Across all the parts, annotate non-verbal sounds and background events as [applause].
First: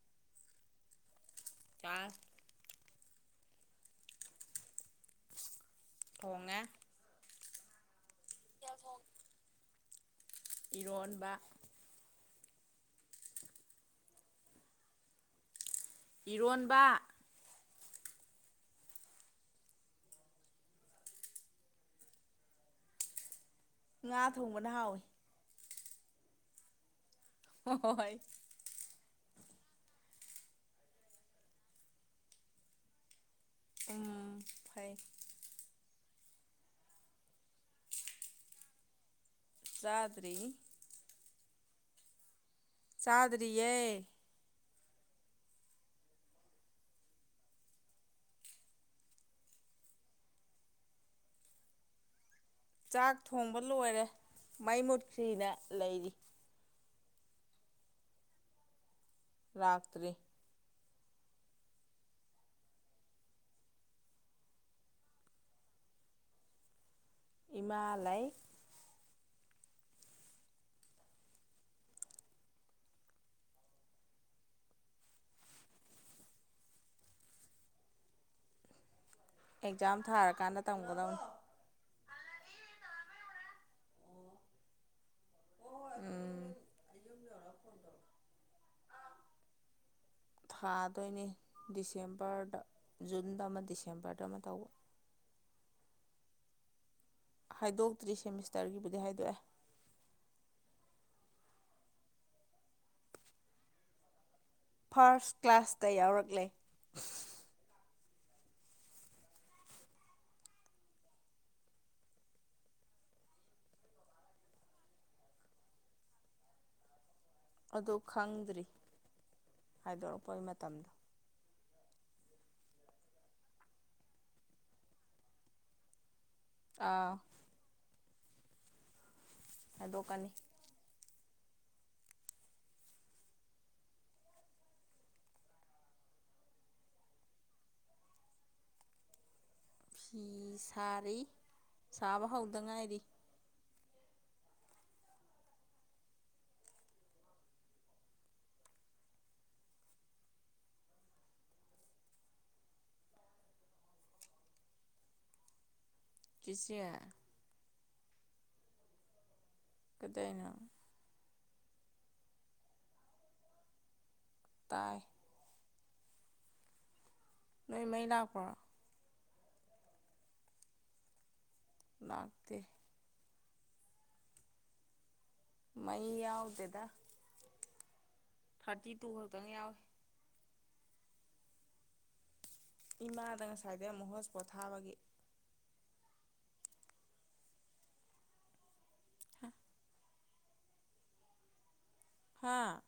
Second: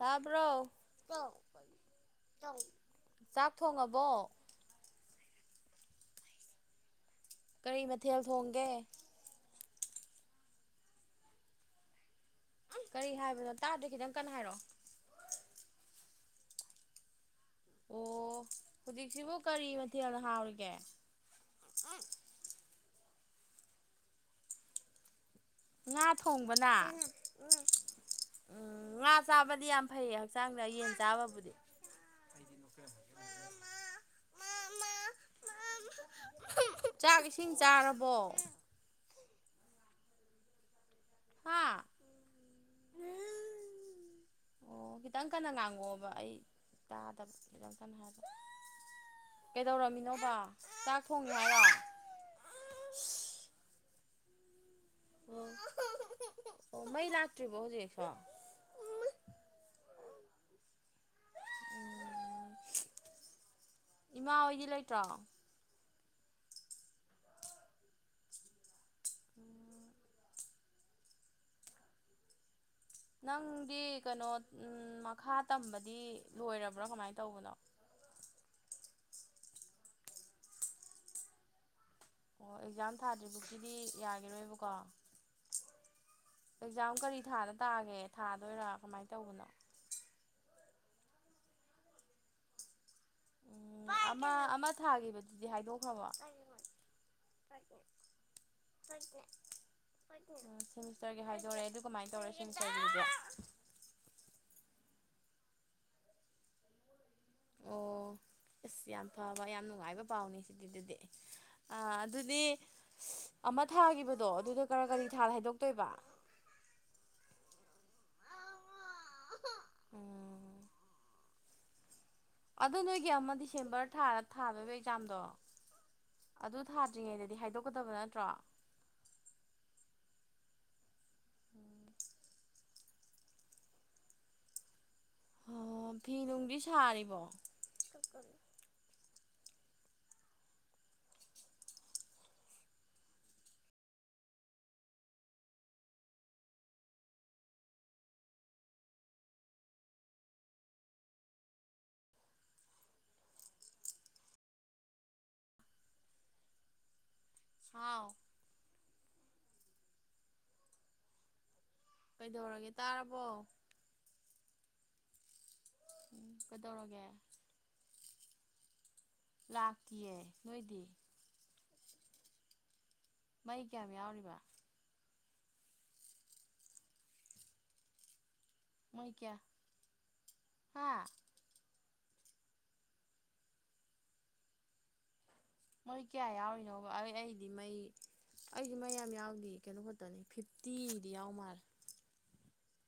ꯍꯥꯥꯕ꯭ꯔꯣ ꯆꯥ ꯆꯥ ꯐꯣꯡꯉꯕꯣ ꯐꯉ ꯀꯔꯤ ꯃꯊꯦꯜ ꯊꯣꯡꯒꯦ ꯏꯔꯣꯟꯕ [unintelligible] ꯀꯔꯤ ꯍꯥꯏꯕꯅꯣ ꯇꯥꯗ꯭ꯔꯦ ꯈꯤꯇꯪ ꯀꯟꯅ ꯍꯥꯏꯔꯛꯑꯣ ꯏꯔꯣꯟꯕ ꯑꯣ ꯍꯧꯖꯤꯛꯁꯤꯕꯨ ꯀꯔꯤ ꯃꯊꯦꯜꯅ ꯍꯥꯎꯔꯤꯒꯦ ꯑ ꯉꯥ ꯊꯣꯡꯕꯅ ꯍꯥꯎꯋꯤ ꯉꯥ ꯊꯣꯡꯕꯅ ꯍꯣꯏ ꯎꯝ ꯉꯥ ꯆꯥꯕꯗꯤ ꯌꯥꯝ ꯐꯩꯌꯦ ꯍꯛꯆꯥꯡꯗ ꯌꯦꯟ ꯆꯥꯕꯕꯨꯗꯤ [unintelligible] ꯎꯝ ꯐꯩ ꯆꯥꯛ ꯏꯁꯤꯡ ꯆꯥꯔꯕꯣ ꯆꯥꯗ꯭ꯔꯤ ꯍꯥ ꯆꯥꯗꯔꯤꯌꯦ ꯑꯣ ꯈꯤꯇꯪ ꯀꯟꯅ ꯉꯥꯡꯉꯣꯕ ꯑꯩ ꯇꯥꯗꯕ ꯈꯤꯇꯪ ꯀꯟꯅ ꯍꯥꯏꯕ ꯀꯩꯗꯧꯔꯝꯃꯤꯅꯣꯕ ꯆꯥꯛ ꯊꯣꯡꯒꯦ ꯍꯥꯏꯔꯣ ꯆꯥꯛ ꯊꯣꯡꯕ ꯂꯣꯏꯔꯦ ꯃꯩ ꯃꯨꯠꯈ꯭ꯔꯤꯅ ꯂꯩꯔꯤ ꯑꯣ ꯃꯩ ꯂꯥꯛꯇ꯭ꯔꯤꯕꯣ ꯍꯧꯖꯤꯛꯁꯨ ꯂꯥꯛꯇ꯭ꯔꯤ ꯎꯝ ꯏꯃꯥ ꯍꯣꯏꯗꯤ ꯂꯩꯇ꯭ꯔꯣ ꯏꯃꯥ ꯂꯩ ꯅꯪꯗꯤ ꯀꯩꯅꯣ ꯃꯈꯥ ꯇꯝꯕꯗꯤ ꯂꯣꯏꯔꯕ꯭ꯔꯥ ꯀꯃꯥꯏꯅ ꯇꯧꯕꯅꯣ ꯑꯦꯛꯖꯥꯝ ꯊꯥꯔꯀꯥꯟꯗ ꯇꯝꯒꯗꯕꯅꯤ ꯑꯣ ꯑꯦꯛꯖꯥꯝ ꯊꯥꯗ꯭ꯔꯤꯕꯥꯎꯒꯤꯗꯤ ꯌꯥꯈꯤꯔꯣꯏꯕꯀꯣ ꯑꯦꯛꯖꯥꯝ ꯀꯔꯤ ꯊꯥꯗ ꯇꯥꯒꯦ ꯊꯥꯗꯣꯏꯅꯤ ꯗꯤꯁꯦꯝꯕꯔꯗ ꯖꯨꯟꯗ ꯑꯃ ꯗꯤꯁꯦꯝꯕꯔꯗ ꯑꯃ ꯇꯧꯕ ꯊꯥꯈꯤꯕꯗꯨꯗꯤ ꯍꯥꯏꯗꯣꯛꯈ꯭ꯔꯕꯣ ꯍꯥꯏꯗꯣꯛꯇ꯭ꯔꯤ ꯁꯦꯃꯤꯁꯇꯔꯒꯤꯕꯨꯗꯤ ꯍꯥꯏꯗꯣꯛꯑꯦ ꯁꯦꯃꯤꯁꯇꯔꯒꯤ ꯍꯥꯏꯗꯣꯛꯔꯦ ꯑꯗꯨ ꯀꯃꯥꯏꯅ ꯇꯧꯔꯦ ꯁꯦꯃꯤꯁꯇꯔꯒꯤꯗꯤ ꯐꯥꯔꯁ ꯀ꯭ꯂꯥꯁꯇ ꯌꯥꯎꯔꯛꯂꯦ ꯑꯣ ꯑꯁ ꯌꯥꯝ ꯐꯕ ꯌꯥꯝ ꯅꯨꯡꯉꯥꯏꯕ ꯄꯥꯎꯅꯤ ꯁꯤꯗꯤ ꯑꯗꯨꯗꯤ ꯑ ꯑꯗꯨꯗꯤ ꯑꯃ ꯊꯥꯈꯤꯕꯗꯣ ꯑꯗꯨꯗ ꯀꯔ ꯀꯔꯤ ꯊꯥ ꯍꯥꯏꯗꯣꯛꯇꯣꯏꯕ ꯑꯗꯨ ꯈꯪꯗ꯭ꯔꯤ ꯍꯥꯏꯗꯣꯔꯛꯄꯒꯤ ꯎꯝ ꯃꯇꯝꯗꯣ ꯑꯗꯨ ꯅꯣꯏꯒꯤ ꯑꯃ ꯗꯤꯁꯦꯝꯕꯔ ꯊꯥꯗ ꯊꯥꯗꯣꯏꯕ ꯑꯦꯛꯖꯥꯝꯗꯣ ꯑꯗꯨ ꯑꯥ ꯊꯥꯗ꯭ꯔꯤꯉꯩꯗꯗꯤ ꯍꯥꯏꯗꯣꯛꯀꯗꯕ ꯅꯠꯇ꯭ꯔꯣ ꯍꯥꯏꯗꯣꯛꯀꯅꯤ [unintelligible] ꯑꯣ ꯐꯤ ꯅꯨꯡꯗꯤ ꯁꯥꯔꯤꯕꯣ ꯐꯤ ꯁꯥꯔꯤ ꯁꯥꯕ ꯍꯧꯗ ꯉꯥꯏꯔꯤ ꯆꯤꯆꯦ ꯍꯥꯎ ꯀꯩꯗꯧꯔꯤꯅꯣ ꯀꯩꯗꯧꯔꯒꯦ ꯇꯥꯔꯕꯣ ꯇꯥꯏ ꯎꯝ ꯀꯩꯗꯧꯔꯒꯦ ꯅꯣꯏ ꯃꯩ ꯂꯥꯛꯄ꯭ꯔꯣ ꯂꯥꯛꯇꯌꯦ ꯅꯣꯏꯗꯤ ꯅꯥꯥꯛꯇ ꯃꯩ ꯀꯌꯥꯝ ꯌꯥꯎꯔꯤꯕ ꯃꯩ ꯌꯥꯎꯗꯦꯗ ꯊꯥꯔꯇꯤ ꯇꯨ ꯈꯛꯇꯪ ꯌꯥꯎꯏꯤ ꯍꯥꯥ ꯏꯃꯥꯗ ꯉꯁꯥꯏꯗꯩ ꯑꯃꯨꯛ ꯍꯣꯁ ꯄꯣꯊꯥꯕꯒꯤ ꯃꯣꯏ ꯀꯌꯥ ꯌꯥꯎꯔꯤꯅꯣꯕ ꯑꯩ ꯑꯩꯗꯤ ꯃꯩ ꯑꯩꯗꯤ ꯃꯩ ꯌꯥꯝ ꯌꯥꯎꯗꯦ ꯀꯩꯅꯣ ꯅꯤ ꯐꯤꯐꯇꯤꯗꯤ ꯌꯥꯎ ꯃꯥꯜꯂꯦ ꯍꯥꯥ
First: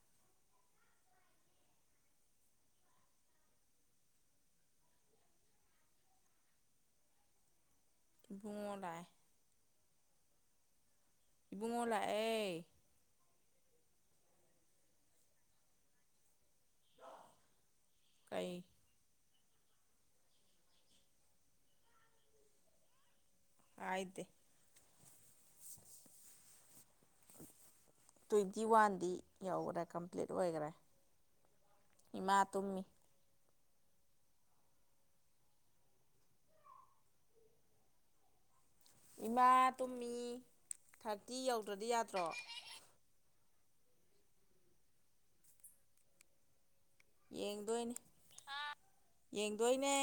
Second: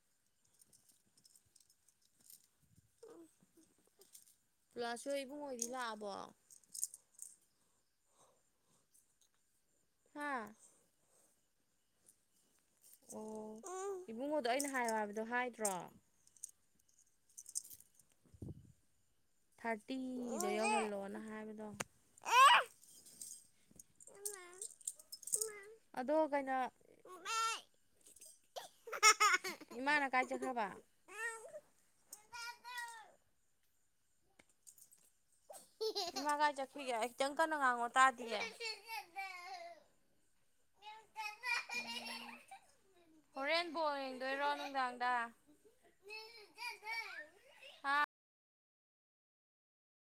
ꯄꯨꯂꯥꯁꯁꯨ ꯏꯕꯨꯡꯉꯣ ꯍꯣꯏꯗꯤ ꯂꯥꯛꯑꯕꯣ ꯏꯕꯨꯉꯣ ꯂꯥꯛꯑ ꯍꯥꯥ ꯏꯕꯨꯡꯉꯣ ꯂꯥꯛꯑꯦ ꯑꯣ ꯏꯕꯨꯡꯉꯣꯗꯣ ꯑꯩꯅ ꯍꯥꯏꯌꯣ ꯍꯥꯏꯕꯗꯣ ꯍꯥꯏꯗ꯭ꯔꯣ ꯀꯩ ꯊꯥꯔꯇꯤꯗ ꯌꯧꯍꯜꯂꯣꯅ ꯍꯥꯏꯕꯗꯣ ꯍꯥꯏꯥꯏꯗ ꯑꯗꯣ ꯀꯩꯅꯣ ꯇ꯭ꯋꯦꯟꯇꯤ ꯋꯥꯟꯗꯤ ꯌꯧꯈ꯭ꯔꯥ ꯏꯃꯥꯅ ꯀꯥꯏ ꯀꯝꯄ꯭ꯂꯤꯠ ꯆꯠꯈ꯭ꯔꯕ ꯑꯣꯏꯈꯔꯦ ꯏꯃꯥ ꯇꯨꯝꯃꯤ ꯃꯒꯥꯏ ꯆꯠꯈꯤꯒꯦ ꯈꯤꯛꯇꯪ ꯀꯟꯅ ꯉꯥꯡꯉꯣ ꯇꯥꯗꯤꯌꯦ ꯏꯃꯥ ꯇꯨꯝꯃꯤ ꯊꯥꯔꯇꯤ ꯌꯧꯗ꯭ꯔꯗꯤ ꯌꯥꯗ꯭ꯔꯣ ꯑꯣ ꯔꯦꯟꯕꯣꯜ ꯌꯦꯡꯗꯣꯏꯔꯣ ꯅꯨꯡꯗꯥꯡꯗ ꯌꯦꯡꯗꯣꯏꯅꯦ ꯍꯥ ꯌꯦꯡꯗꯣꯏꯅꯦ